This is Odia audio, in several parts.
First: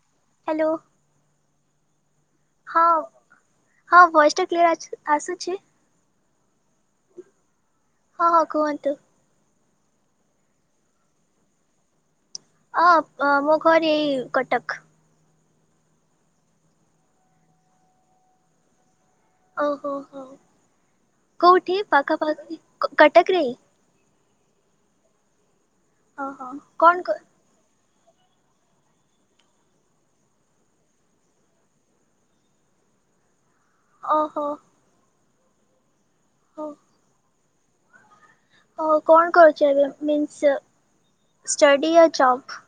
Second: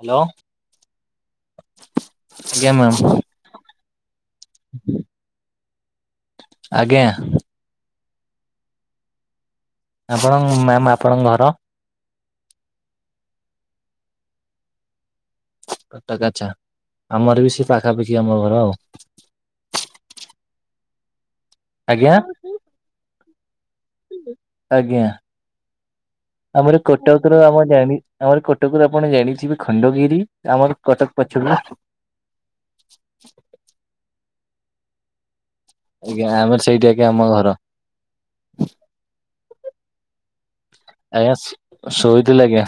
ହ୍ୟାଲୋ। ଆଜ୍ଞା ହଁ ମ୍ୟାମ୍ ହଁ ଭଏସ ଟା କ୍ଲିଅର ଆସୁ ଆସୁଛି। ଆଜ୍ଞା। ହଁ ହଁ କୁହନ୍ତୁ। ଆପଣଙ୍କ ମ୍ୟାମ ଆପଣଙ୍କ ଘର? ଅଁ ମୋ ଘରେ ଏଇ କଟକ। କଟକ ଆଚ୍ଛା ଆମର ବି ସେଇ ପାଖାପାଖି ଆମ ଘର ଆଉ। ଓହୋ ହୋ କୋଉଠି ଆଜ୍ଞା ପାଖାପାଖି କଟକରେ? ଆଜ୍ଞା ଓହୋ ଆମର କଣ କ କୋଟାଉତର ଆମ ଜାଣି ଆମର କଟକରୁ ଆପଣ ଜାଣିଥିବେ ଖଣ୍ଡଗିରି ଆମର କଟକ ପଛକୁ? ଓହୋ। ଆଜ୍ଞା ଆମର ହୋ ସେଇଠି ଆଜ୍ଞା ଆମ ଘର। ହ କଣ କରୁଛି ଏବେ ମିନ୍ସ ଆଜ୍ଞା ଷ୍ଟଡି ୟା ଶୋଇଥିଲି ଜବ୍? ଆଜ୍ଞା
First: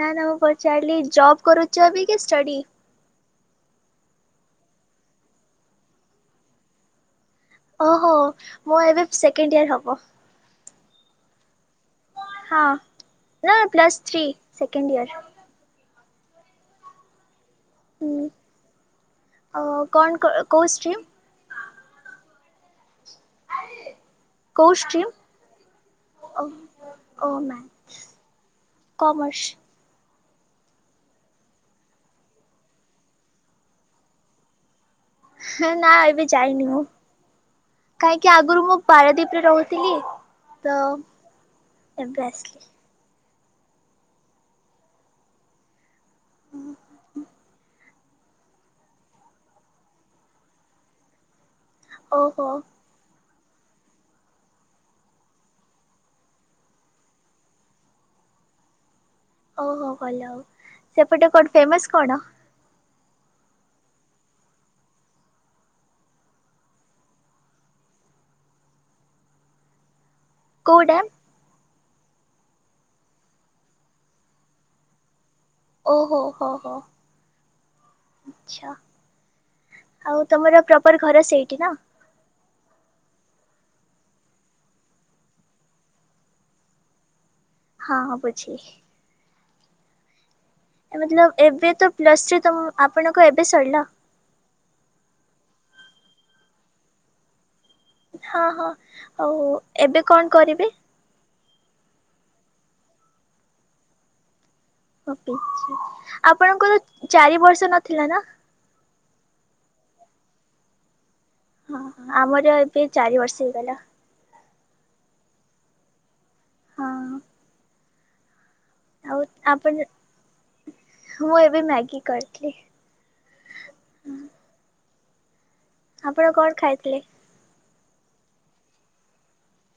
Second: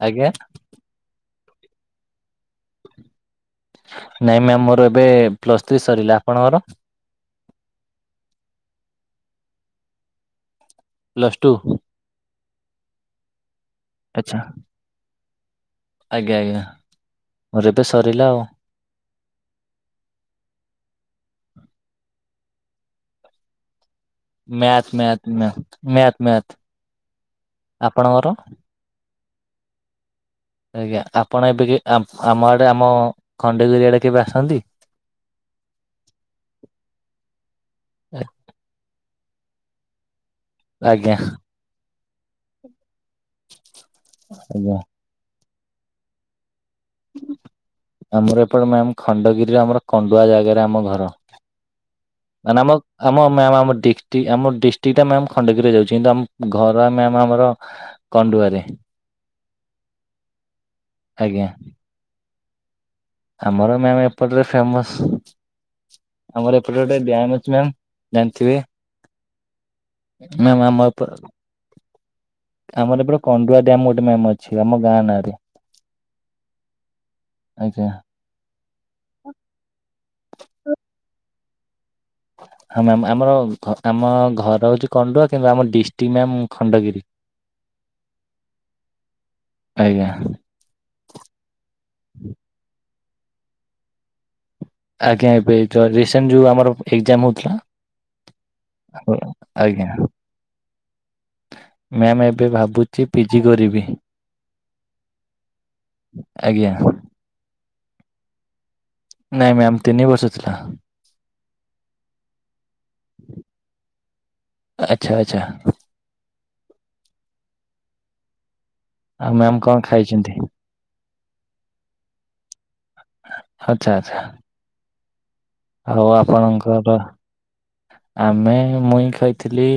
ନା ନା ଆଜ୍ଞା ମୁଁ ପଚାରିଲି ଜବ୍ କରୁଚ ବି କି ଷ୍ଟଡି? ନାଇଁ ମ୍ୟାମ୍ ମୋର ଏବେ ପ୍ଲସ ଥ୍ରୀ ସରିଲା ଆପଣଙ୍କର? ଓହୋ ମୋ ଏବେ ସେକେଣ୍ଡ ଇୟର ହବ। Plus two? ହଁ ନା ପ୍ସସ୍ ଥ୍ରୀ ଆଚ୍ଛା ସେକେଣ୍ଡ ଇୟର। ଆଜ୍ଞା ଆଜ୍ଞା ମୋର ଏବେ ସରିଲା ଆଉ। କଣ କ କୋଉ ଷ୍ଟ୍ରିମ୍? କୋଉ math stream math math math ଓ ମ୍ୟାଥ୍। ଓ ମା ଆପଣଙ୍କର? କମର୍ସ। ଆଜ୍ଞା ଆପଣ ଏବେ ଆମ ଆଡ଼େ ଆମ ଖଣ୍ଡଗିରିଆଡ଼େ କେବେ ଆସନ୍ତି? ନା ଏବେ ଯାଇନି ମୁଁ। କାହିଁକି ଆଗରୁ ମୁଁ ପାରାଦୀପରେ ରହୁଥିଲି ତ ଆଜ୍ଞା ଏବେ ଆସିଲି। ଆଜ୍ଞା। ଆମର ଏପଟେ ମ୍ୟାମ୍ ଖଣ୍ଡଗିରିର ଆମର କଣ୍ଡୁଆ ଜାଗାରେ ଆମ ଘର। ଓହୋ ମାନେ ଆମ ଆମ ମ୍ୟାମ୍ ଆମ ଡିଷ୍ଟ୍ରିକ ଆମ ଡିଷ୍ଟ୍ରିକଟା ମ୍ୟାମ୍ ଖଣ୍ଡଗିରିରେ ଯାଉଛି କିନ୍ତୁ ଆମ ଘର ମ୍ୟାମ୍ ଆମର କଣ୍ଡୁଆ ରେ। ଓହୋ ଭଲ ଆଉ ସେପଟେ ଆଜ୍ଞା କଣ ଫେମସ କଣ? ଆମର ମ୍ୟାାମ ଏପଟରେ ଫେମସ ଆମର ଏପଟେ ଗୋଟେ ଡ୍ୟାମ ଅଛି ମ୍ୟାାମ୍ ଜାଣିଥିବେ? ମ୍ୟାମ କୋଉ ଆମ ଏପ ଡ୍ୟାମ୍ ଆମର ଏପଟେ କଣ୍ଡୁଆ ଡ୍ୟାମ୍ ଗୋଟେ ମ୍ୟାମ୍ ଅଛି ଆମ ଗାଁ ନାଁରେ। ଓହୋ ହୋ ହୋ ଆଜ୍ଞା ଆଚ୍ଛା। ଆଉ ତମର ପ୍ରପର ଘର ସେଇଠି ନା? ହଁ ମ୍ୟାମ୍ ଆମର ଆମ ଘର ହେଉଛି କଣ୍ଡୁଆ କିନ୍ତୁ ଆମ ଡିଷ୍ଟ୍ରିକ୍ଟ ମ୍ୟାମ୍ ଖଣ୍ଡଗିରି। ହଁ ହଁ ବୁଝିଲି। ଆଜ୍ଞା। ଲବ୍ ଏବେ ତ ପ୍ଲସ୍ ଥ୍ରୀ ତମ ଆପଣଙ୍କ ଏବେ ସରିଲା ଆଜ୍ଞା ଏବେ ରିସେଣ୍ଟ ଯୋଉ ଆମର ଏକ୍ଜାମ ହଉଥିଲା ହଁ ହଁ ଆମର- ଆଉ ଆଜ୍ଞା ଏବେ କଣ କରିବେ? ମ୍ୟାମ ଏବେ ଭାବୁଛି ପିଜି କରିବି। ଆଜ୍ଞା ଆପଣଙ୍କର ଚାରି ବର୍ଷ ନଥିଲା ନା? ନାଇଁ ମ୍ୟାାମ ତିନି ବର୍ଷ ଥିଲା। ହଁ ଆମର ଏବେ ଚାରି ବର୍ଷ ହେଇଗଲା। ଆଚ୍ଛା ଆଚ୍ଛା। ହଁ। ଆଉ ମ୍ୟାମ କଣ ଖାଇଛନ୍ତି? ମୁଁ ଏବେ ମ୍ୟାଗି କରିଥିଲି। ଆଚ୍ଛା ଆଚ୍ଛା ହଉ ଆପଣ କଣ ଆପଣଙ୍କର ଖାଇଥିଲେ? ଆମେ ମୁଇଁ ଖାଇଥିଲି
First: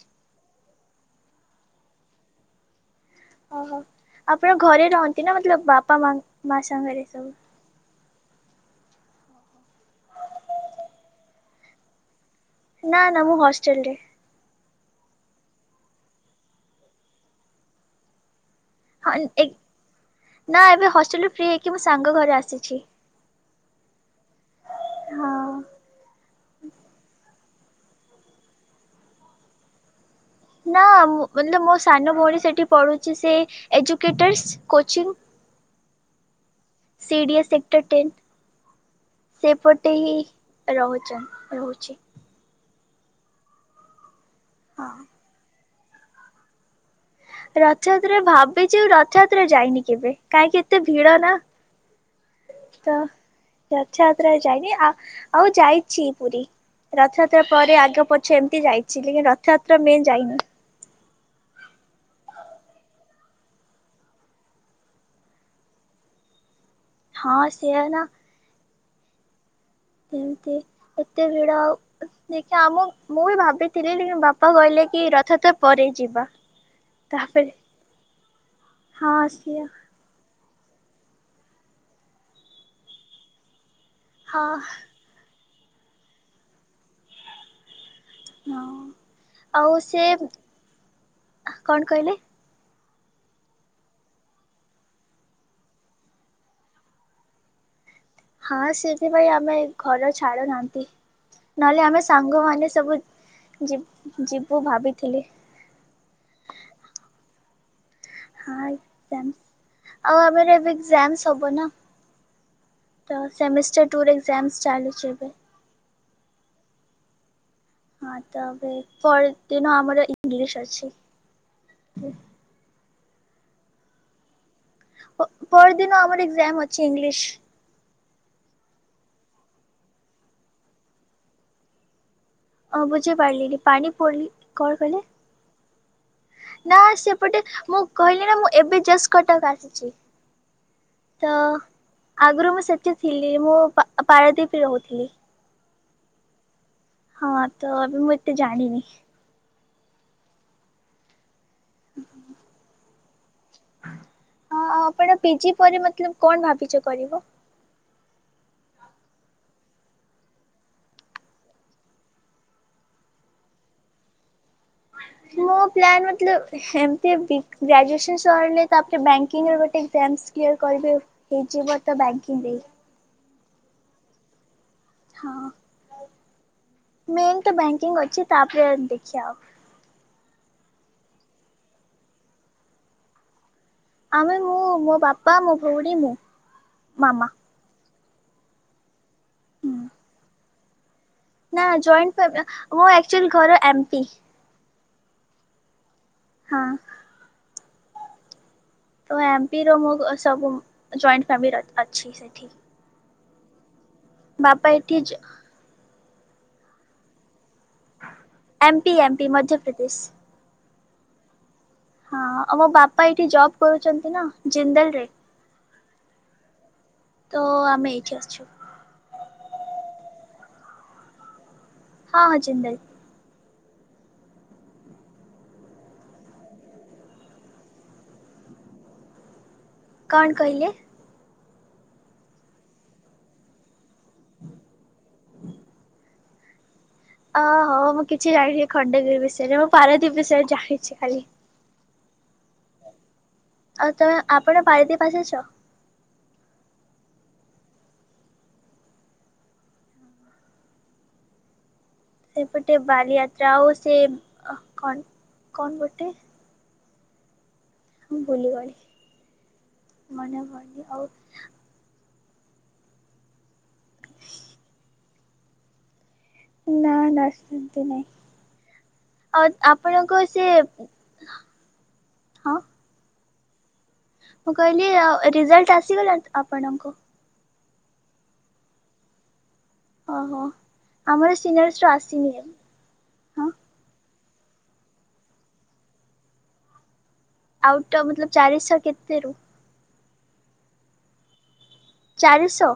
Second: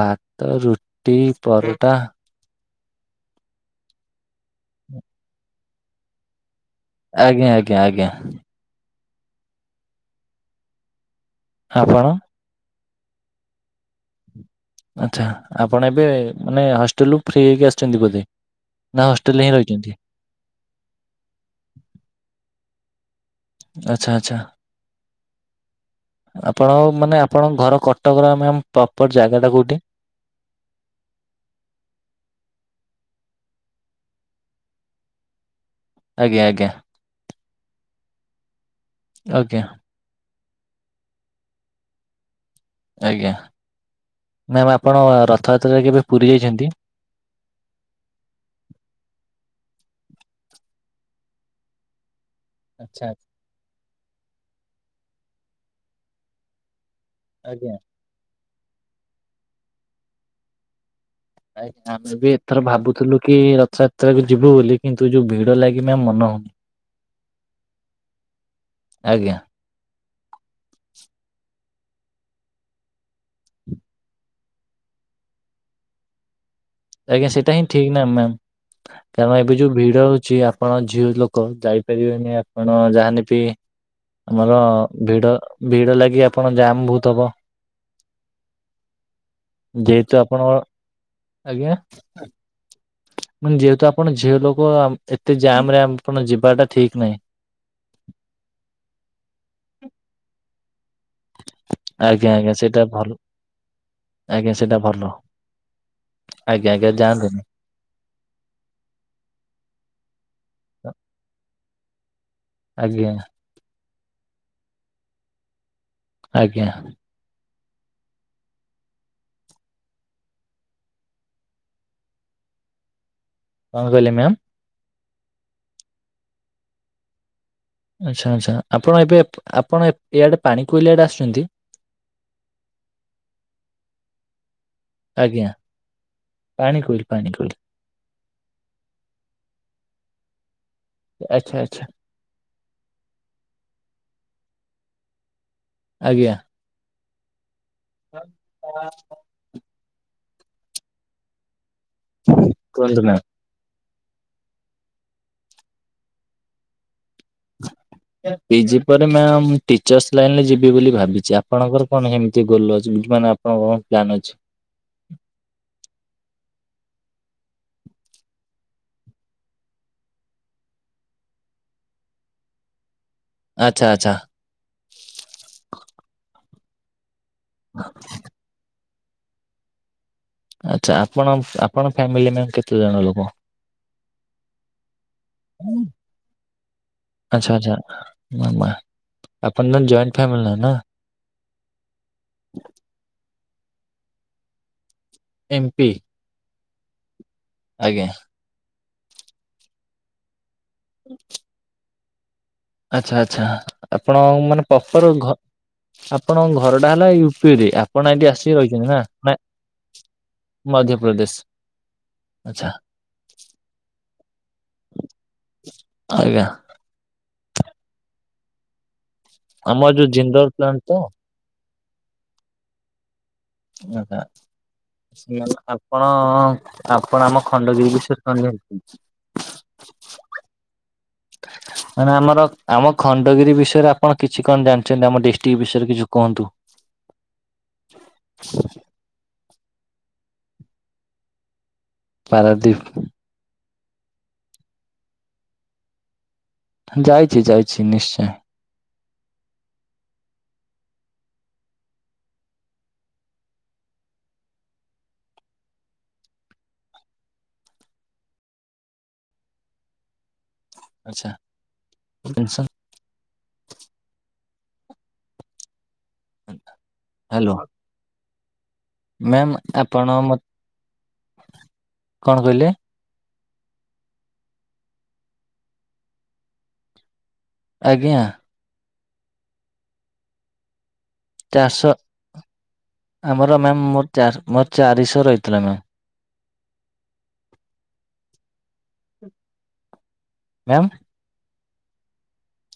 ଭାତ ରୁଟି ପରଟା। ଓହୋ ଆପଣ ଘରେ ରହନ୍ତି ନା ମତଲବ ବାପା ମାଆ ମା ସାଙ୍ଗରେ ସବୁ ଆଜ୍ଞା ଆଜ୍ଞା ଆଜ୍ଞା। ଆପଣ? ନା ନା ମୁଁ ହଷ୍ଟେଲ ରେ ଆଚ୍ଛା ଆପଣ ଏବେ ମାନେ ହଷ୍ଟେଲରୁୁ ଫ୍ରି ହେଇକି ଆସିଛନ୍ତି ବୋଧେ? ନା ହଁ ଏ ହଷ୍ଟେଲରେ ହିଁ ରହିଛନ୍ତି? ନା ଏବେ ହଷ୍ଟେଲରୁ ଫ୍ରି ହେଇକି ମୋ ସାଙ୍ଗ ଘର ଆସିଛି। ଆଛା ଆଛା ହଁ। ଆପଣ ମାନେ ଆପଣଙ୍କ ଘର କଟକର ମ୍ୟାମ୍ ପ୍ରପର ଜାଗାଟା କୋଉଁଠି? ନା ମୁଁ ମତ ମୋ ସାନ ଭଉଣୀ ସେଇଠି ପଢ଼ୁଛି ସେ ଏଜୁକେଟର୍ସ କୋଚିଂ ଆଜ୍ଞା ଆଜ୍ଞା ସିଡିଏ ସେକ୍ଟର ଟେନ୍ ସେପ ଆଜ୍ଞା ଗୋଟେ ରହୁଚନ୍ ରହୁଛି। ଆଜ୍ଞା ମ୍ୟାମ୍ ହଁ। ଆପଣ ରଥଯାତ୍ରାରେ କେବେ ପୁରୀ ଯାଇଛନ୍ତି? ରଥଯାତ୍ରା ଭାବିଛି ରଥଯାତ୍ରା ଯାଇନି କେବେ କାହିଁକି ଏତେ ଭିଡ ନା। ତ ଆଚ୍ଛା ରଥଯାତ୍ରା ଯାଇନି ଆ ଆଉ ଯାଇଛି ପୁରୀ ରଥଯାତ୍ରା ଆଜ୍ଞା ପରେ ଆଗ ପ ସେମିତି ଯାଇଛି ଲେକିନ୍ ରଥଯାତ୍ରା ମେନ୍ ଯାଇନି। ଆଜ୍ଞା ଆମେ ବି ଏଥର ଭାବୁଥିଲୁ କି ରଥଯାତ୍ରାକୁ ଯିବୁ ବୋଲି କିନ୍ତୁ ଯୋଉ ଭିଡ ଲାଗି ମ୍ୟାମ ମନ ହଉନି। ହଁ ସେୟା ନା। ଆଜ୍ଞା। କେମିତି ଏତେ ଭିଡ଼ ଆଉ ଦେଖିବା ଆମ ମୁଁ ବି ଭାବିଥିଲି ବାପା କହିଲେ କି ରଥ ଯାତ୍ରା ପରେ ଯିବା। ଆଜ୍ଞା ତାପରେ ସେଇଟା ହିଁ ଠିକ ନାଁ ମ୍ୟାମ୍ ହଁ କାରଣ ଏବେ ସିଏ ଯୋଉ ଭିଡ ହଉଛି ଆପଣ ଝିଅ ଲୋକ ଯାଇପାରିବେନି ଆପଣ ଯାହାନେବି ହଁ ଆମର ଭିଡ ଭିଡ ଲାଗି ଆପଣ ଜାମ୍ ବହୁତ ହବ ହଁ ଆଉ ସେ ଯେହେତୁ ଆପଣଙ୍କ କଣ କହିଲେ? ଯେହେତୁ ଆପଣ ଝିଅ ଲୋକ ଏତେ ଜାମ ରେ ଆପଣ ଯିବାଟା ଠିକ ନାହିଁ। ହଁ ସେଥିପାଇଁ ଆମେ ଘର ଛାଡୁନାହାନ୍ତି। ନହେଲେ ଆମେ ଆଜ୍ଞା ଆଜ୍ଞା ସାଙ୍ଗମାନେ ସେଇଟା ସବୁ ଭଲ ଯିବି ଆଜ୍ଞା ଯିବୁ ସେଇଟା ଭଲ। ଭାବିଥିଲି। ଆଜ୍ଞା ଆଜ୍ଞା ଯାଆନ୍ତୁନି। ହଁ ଏ ଆଉ ଆମର ଏବେ ଏକ୍ସାମସ ହବ ନା। ଆଜ୍ଞା। ସେମେଷ୍ଟର ଟୁର ଏକ୍ଜାମସ ଚାଲିଛି ଏବେ। ଆଜ୍ଞା। ହଁ ତବେ ପର ଦିନ ଆମର ଇଂଲିଶ ଅଛି। କଣ କହିଲେ ମ୍ୟାମ୍? ପ ପରଦିନ ଆମର ଏକ୍ଜାମ ଅଛି ଇଂଲିଶ। ଆଚ୍ଛା ଆଚ୍ଛା। ଆପଣ ଏବେ ଆପଣ ଇଆଡ଼େ ପାଣି କୋଇଲିଆଡ଼େ ଆସିଛନ୍ତି। ଅଁ ବୁଝି ପାରିଲିନି ପାଣି ପଡିଲି କଣ କହିଲେ? ଆଜ୍ଞା ନା ପାଣି କୋଇଲି ପାଣି ସେପଟେ କୋଇଲି ମୁଁ କହିଲି ନା ମୁଁ ଏବେ ଜଷ୍ଟ୍ କଟକ ଆସିଛି ତ ଆଚ୍ଛା ଆଚ୍ଛା ଆଗରୁ ମୁଁ ସେଠି ଥିଲି ମୁଁ ପା ପରାଦ୍ୱୀପରେ ରହୁଥିଲି। ଆଜ୍ଞା। ହଁ ତ ଏବେ ମୁଁ ଏତେ ଜାଣିନି। [inaudible] କୁହନ୍ତୁ ନା? ହଁ ଆଉ ଆପଣ ପିଜି ପରେ ମତଲବ କଣ ଭାବିଛ କରିବ? ପିଜି ପରେ ମ୍ୟାମ ଟିଚର୍ସ ଲାଇନ ରେ ଯିବି ବୋଲି ଭାବିଛି ଆପଣଙ୍କର କଣ ସେମିତି ଗୋଲ ଅଛି [unintelligible] ମାନେ? ହଉ [unintelligible] ଅଛି ମୁଁ ପ୍ଲାନ୍ ମତଲବ ଏମତି ବି ଗ୍ରାଜୁଏସନ ସରିଲେ ତାପରେ ବ୍ୟାଙ୍କିର ଗୋଟେ ଏକ୍ସାମ୍ କ୍ଲିୟର କରିବି। ହେଇଯିବ ତ ବ୍ୟାଙ୍କିଙ୍ଗ ଆଚ୍ଛା ଆଚ୍ଛା। ହଁ। ମେନ୍ ତ ବ୍ୟାଙ୍କିଙ୍ଗ ଅଛି ତାପରେ ଦେଖିବା ଆଉ ଆଚ୍ଛା ଆପଣ ଆପଣ ଫ୍ୟାମିଲି ମ୍ୟାମ କେତେ ଜଣ ଲୋକ? ଆମେ ମୁଁ ମୋ ବାପା ମୋ ଭଉଣୀ ମୁଁ ମାମା। ଆଚଛା ଆଚ୍ଛା ଆପଣ ଜଇଣ୍ଟ ଫେମିିଲ ନା ନା ଜଏଣ୍ଟ ମୁଁ ଆଚୁଆ ଘର ଏମ ପି ଏମ୍ ପି ହଁ। ଆଜ୍ଞା। ତ ଏମି ର ମୁ ସବୁ ଜଏଣ୍ଟ ଫ୍ୟାମିଲି ଅଛି ସେଠି। ଆଚ୍ଛା ଆଚ୍ଛା ଆପଣ ମାନେ ବାପା ଏଠି ପପର ଘ ଆପଣଙ୍କ ଘରଟା ହେଲା ୟୁପି ରେ ଆ ପଣ ଏଠି ଆସିକି ଏମ୍ ରହିଛନ୍ତି ପି ଏମ୍ ପି ନା ମଧ୍ୟପ୍ରଦେଶ। ମଧ୍ୟପ୍ରଦେଶ, ହଁ ଆଉ ମୋ ଆଚ୍ଛା ବାପା ଏଇଠି ଜବ୍ କରୁଛନ୍ତି ନା ଜିନ୍ଦେଲ ରେ, ଆଜ୍ଞା। ତ ଆମେ ଏଇଠି ଅଛୁ। ଆମର ଯୋଉ ଜିନ୍ଦଲ ପ୍ଲାଣ୍ଟ ତ? ହଁ ହଁ ଜିନ୍ଦଲ। [inaudible] ଆପଣ ଆପଣ ଆମ ଖଣ୍ଡଗିରି ରେ କଣ ଜାଣିଛନ୍ତି? କଣ କହିଲେ? ମାନେ ଆମର ଆମ ଖଣ୍ଡଗିରି ବିଷୟରେ ଆପଣ କିଛି କଣ ଜାଣିଛନ୍ତି ଆମ ଡିଷ୍ଟ୍ରିକ୍ଟ ବିଷୟରେ କିଛି କୁ କୁହନ୍ତୁ, ଓହୋ ମୁଁ କିଛି ଜାଣିିନି ଖଣ୍ଡଗିରି ବିଷୟରେ ମୁଁ ପାରଦ୍ୱୀପ୍ ବିଷୟରେ ଜାଣିଛି ଖାଲି। ପାରାଦୀପି, ଆଉ ତେ ଆପଣ ପାରତି ପାସଛ, ଯାଇଛି ଯାଇଛି ନିଶ୍ଚୟ। ସେପଟେ ବାଲିଯାତ୍ରା ଆଉ ସେ କଣ କଣ ଗୋଟେ ମୁଁ ଭୁଲିଗଲି ମନେ ପଡୁନି, ଆଉ ଆଛା। ଟେସ୍ [inaudible] ନା ନା ହ୍ୟାଲୋ ସେମତି ନାଇଁ। ଅ ମ୍ୟାମ୍ ଆପଣ ଆପଣଙ୍କ ମତେ ସେ କଣ ହଁ। କହିଲେ ମୁଁ କହିଲି ଆଉ ରିଜଲ୍ଟ ଆସିଗଲାଣି ତ ଆପଣଙ୍କୁ? ଆଜ୍ଞା। ଅହୋ ଆମର ଏ ସିିନିଅର୍ସର ଚାରିଶହ ଆସିନି ଏ। ଆମର ମ୍ୟାାମ୍ ମୋର ଚାର୍ ମୋର ଚାରିଶ ରହିଥିଲା ମ୍ୟାମ୍। ଆଉଟ୍ ଅ ବତଲ ଚାରିଶ କେତେରୁ? ମ୍ୟାମ୍? ଚାରିଶ?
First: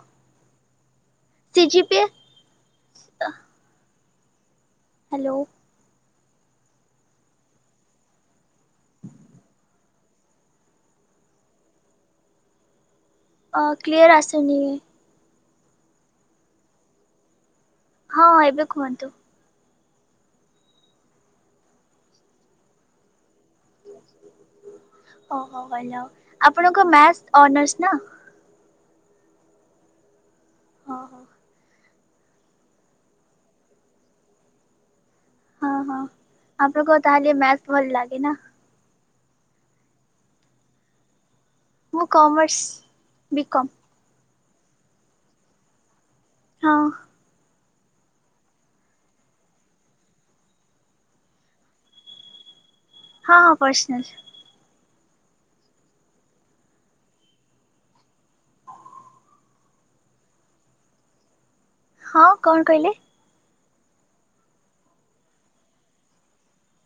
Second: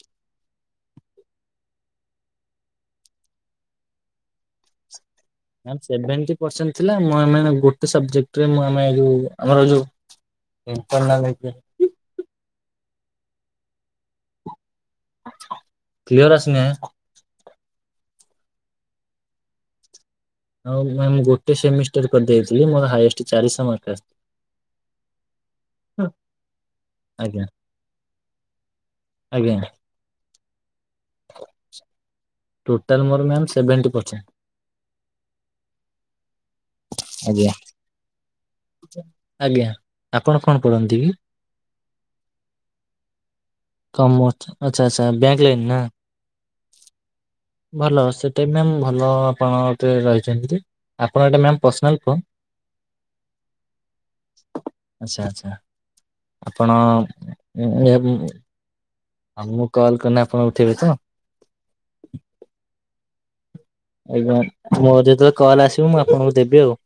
C G P A hello. Ma'am seventy percent ଥିଲା ମୁଁ ଆମେ ଆଉ ଗୋଟେ ସବ୍ଜେକ୍ଟ୍ ରେ ମୁଁ ଆମେ ଯୋଉ ଆମର ଯୋଉ ଇଣ୍ଟରନାଲ୍ ଏବେ ଅ କ୍ଲିଅର୍ ଆସିନି। କ୍ଲିଅର୍ ଆସିନେ ହଁ ଏବେ କୁହନ୍ତୁ। ଆଉ ମ୍ୟାମ୍ ଗୋଟେ ସେମିଷ୍ଟର କରିଦେଇଥିଲି ମୋର ହାଇଏଷ୍ଟ୍ ଚାରଶ ମାର୍କ ଆସ୍ ଅହ ଭଲ ଆପଣଙ୍କ ମ୍ୟାସ୍ ଆଜ୍ଞା ଅନର୍ସ ନା? ଆଜ୍ଞା। ହ ହଉ। ଟୋଟାଲ୍ ମୋର ମ୍ୟାମ୍ ସେଭେଣ୍ଟି ପରଛେଁ। ହଁ ହଁ ଆପଣଙ୍କୁ ଆଉ ତାହେଲେ ଆଜ୍ଞା ମ୍ୟାଥ ଭଲ ଲାଗେ ନାଁ? ଆଜ୍ଞା ଆପଣ କଣ ପରନ୍ତି କି? ମୁଁ କମର୍ସ ବି କମ୍। କମର୍ସ ଆଚ୍ଛା ଆଚ୍ଛା ବ୍ୟାଙ୍କ୍ ଲାଇନ୍ ନାଁ? ହଁ। ଭଲ ସେଟା ବି ମ୍ୟାମ୍ ଭଲ ଆପଣ ଓଉତିରେ ରହିଛନ୍ତି ଯେ। ଆପଣ ଏଟା ମ୍ୟାମ୍ ପର୍ସନାଲ୍ ଫୋନ୍? ହଁ ପର୍ସନାଲ୍। ଆଚ୍ଛା ଆଚ୍ଛା ଆପଣ ଏ ଉଁ ଆପଣୁ କଲ୍ କନେ ଆପଣ ଉଠେଇବେ ତ? ହଁ କଣ କହିଲେ? ଆଜ୍ଞା ମୋର ଯେତଳେ କଲ୍ ଆସିବ ମୁଁ ଆପଣଙ୍କୁ ଦେବି ଆଉ।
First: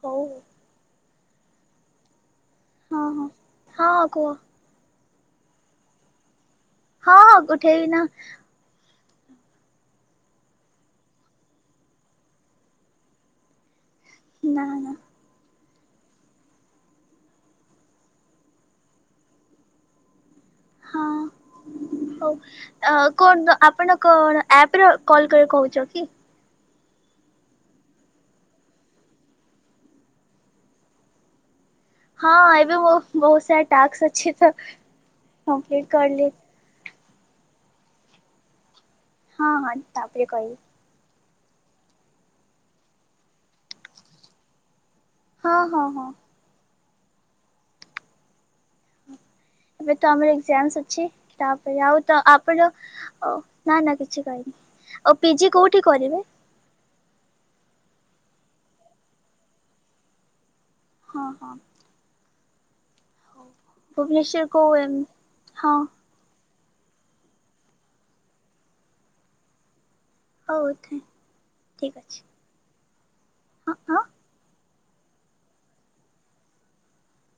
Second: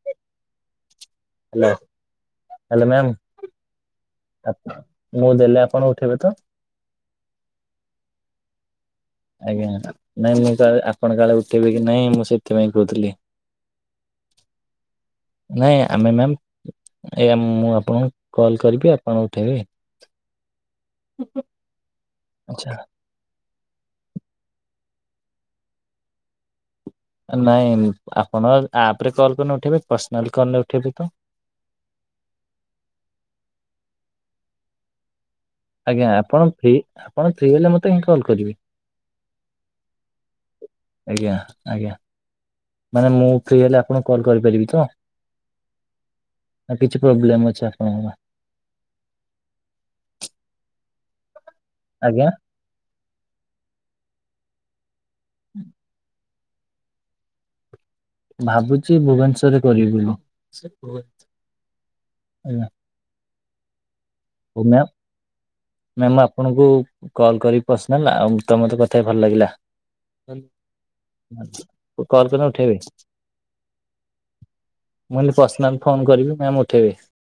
ହୋଉ। ହାଲୋ ହାଲୋ ହଁ ମ୍ୟାମ୍ ହଁ। ହଁ କୁହ ଆପ ମୁଁ ଦେଲେ ଆପଣ ଉଠାଇବେ ତ? ହଁ, ଉଠେଇବି ନା। ଆଜ୍ଞା ମାଡ଼ାମ୍ ନାଁ ମୁଁ କାଳେ ଆପଣ କାଳେ ଉଠେଇବି କି ନାଇଁ ମୁଁ ସେଥିପାଇଁ କୋଉଥୁଲି। ନାଁ, ନାଁ। ନାଇଁ ଆମେ ମ୍ୟାମ୍ ଆଜ୍ଞା ମୁଁ ଆପଣଙ୍କୁ କଲ୍ କରିବି ଆପଣ ଉଠାଇବେ। ହଁ, ହଉ ଆଚ୍ଛା। ଅ କୁହନ୍ତୁ ଆପଣ କଣ ଆପରେ କଲ୍ କରିବେ କହୁଚ କି? ନାଇଁ ଆପଣ ଆପ୍ ରେ କଲ୍ କରିନେ ଉଠାଇବେ ପର୍ସନାଲ୍ କନେ ଉଠାଇବେ ତ? ହଁ ଏବେ ମୋ ବୋହୁତ ସାରା ଟାକ୍ସ ଅଛି ତ। କମ୍ପ୍ଲିଟ ଆଜ୍ଞା କରିଲି। ଆପଣ ଫ୍ରି ଆପଣ ଫ୍ରି ହେଲେ ମୋତେ ହିଁ କଲ୍ କରିବେ। ହଁ, ହଁ, ତାପରେ କଇବି। ଆଜ୍ଞା, ଆଜ୍ଞା ମାନେ ମୁଁ ଫ୍ରି ହେଲେ ଆପଣଙ୍କୁ କଲ୍ କରିପାରିବି ତ? ହଁ, ହଁ, ହଁ। ଆଉ କିଛି ପ୍ରୋବ୍ଲେମ୍ ଅଛି ଆପଣଙ୍କର? ଏବେ ତ ଆମର ଏଗ୍ଜାମସ୍ ଅଛି ତାପରେ ଆଉ ତ ଆଜ୍ଞା ଆପଣ ଅ ନାଁ, ନାଁ, କିଛି କହିନି, ଆଉ ପି ଜି କୋଉଠି କରିବେ? ଭାବୁଛି ଭୁବନେଶ୍ଵରରେ କରିବି ବୋଲି। ହଁ ହଁ। ଆଜ୍ଞା। ଭୁବନେଶ୍ ଓ ମ୍ୟା ମ୍ୟାମ୍ ଆପ ଆପଣଙ୍କୁ କଲ୍ କରିବି ପର୍ସନାଲ ଆଉ ତମ ସହ କଥା ହେଇ ଭଲ ଲାଗିଲା। ହଉ ଠିକ୍ ଅଛି କଲ କନେ ଉଠେଇବେ? ହଁ ହଁ। ମୁଁ କହିଲି ପର୍ସନାଲ ଫୋନ କରିବି, ମ୍ୟାମ୍ ଉଠେଇବେ?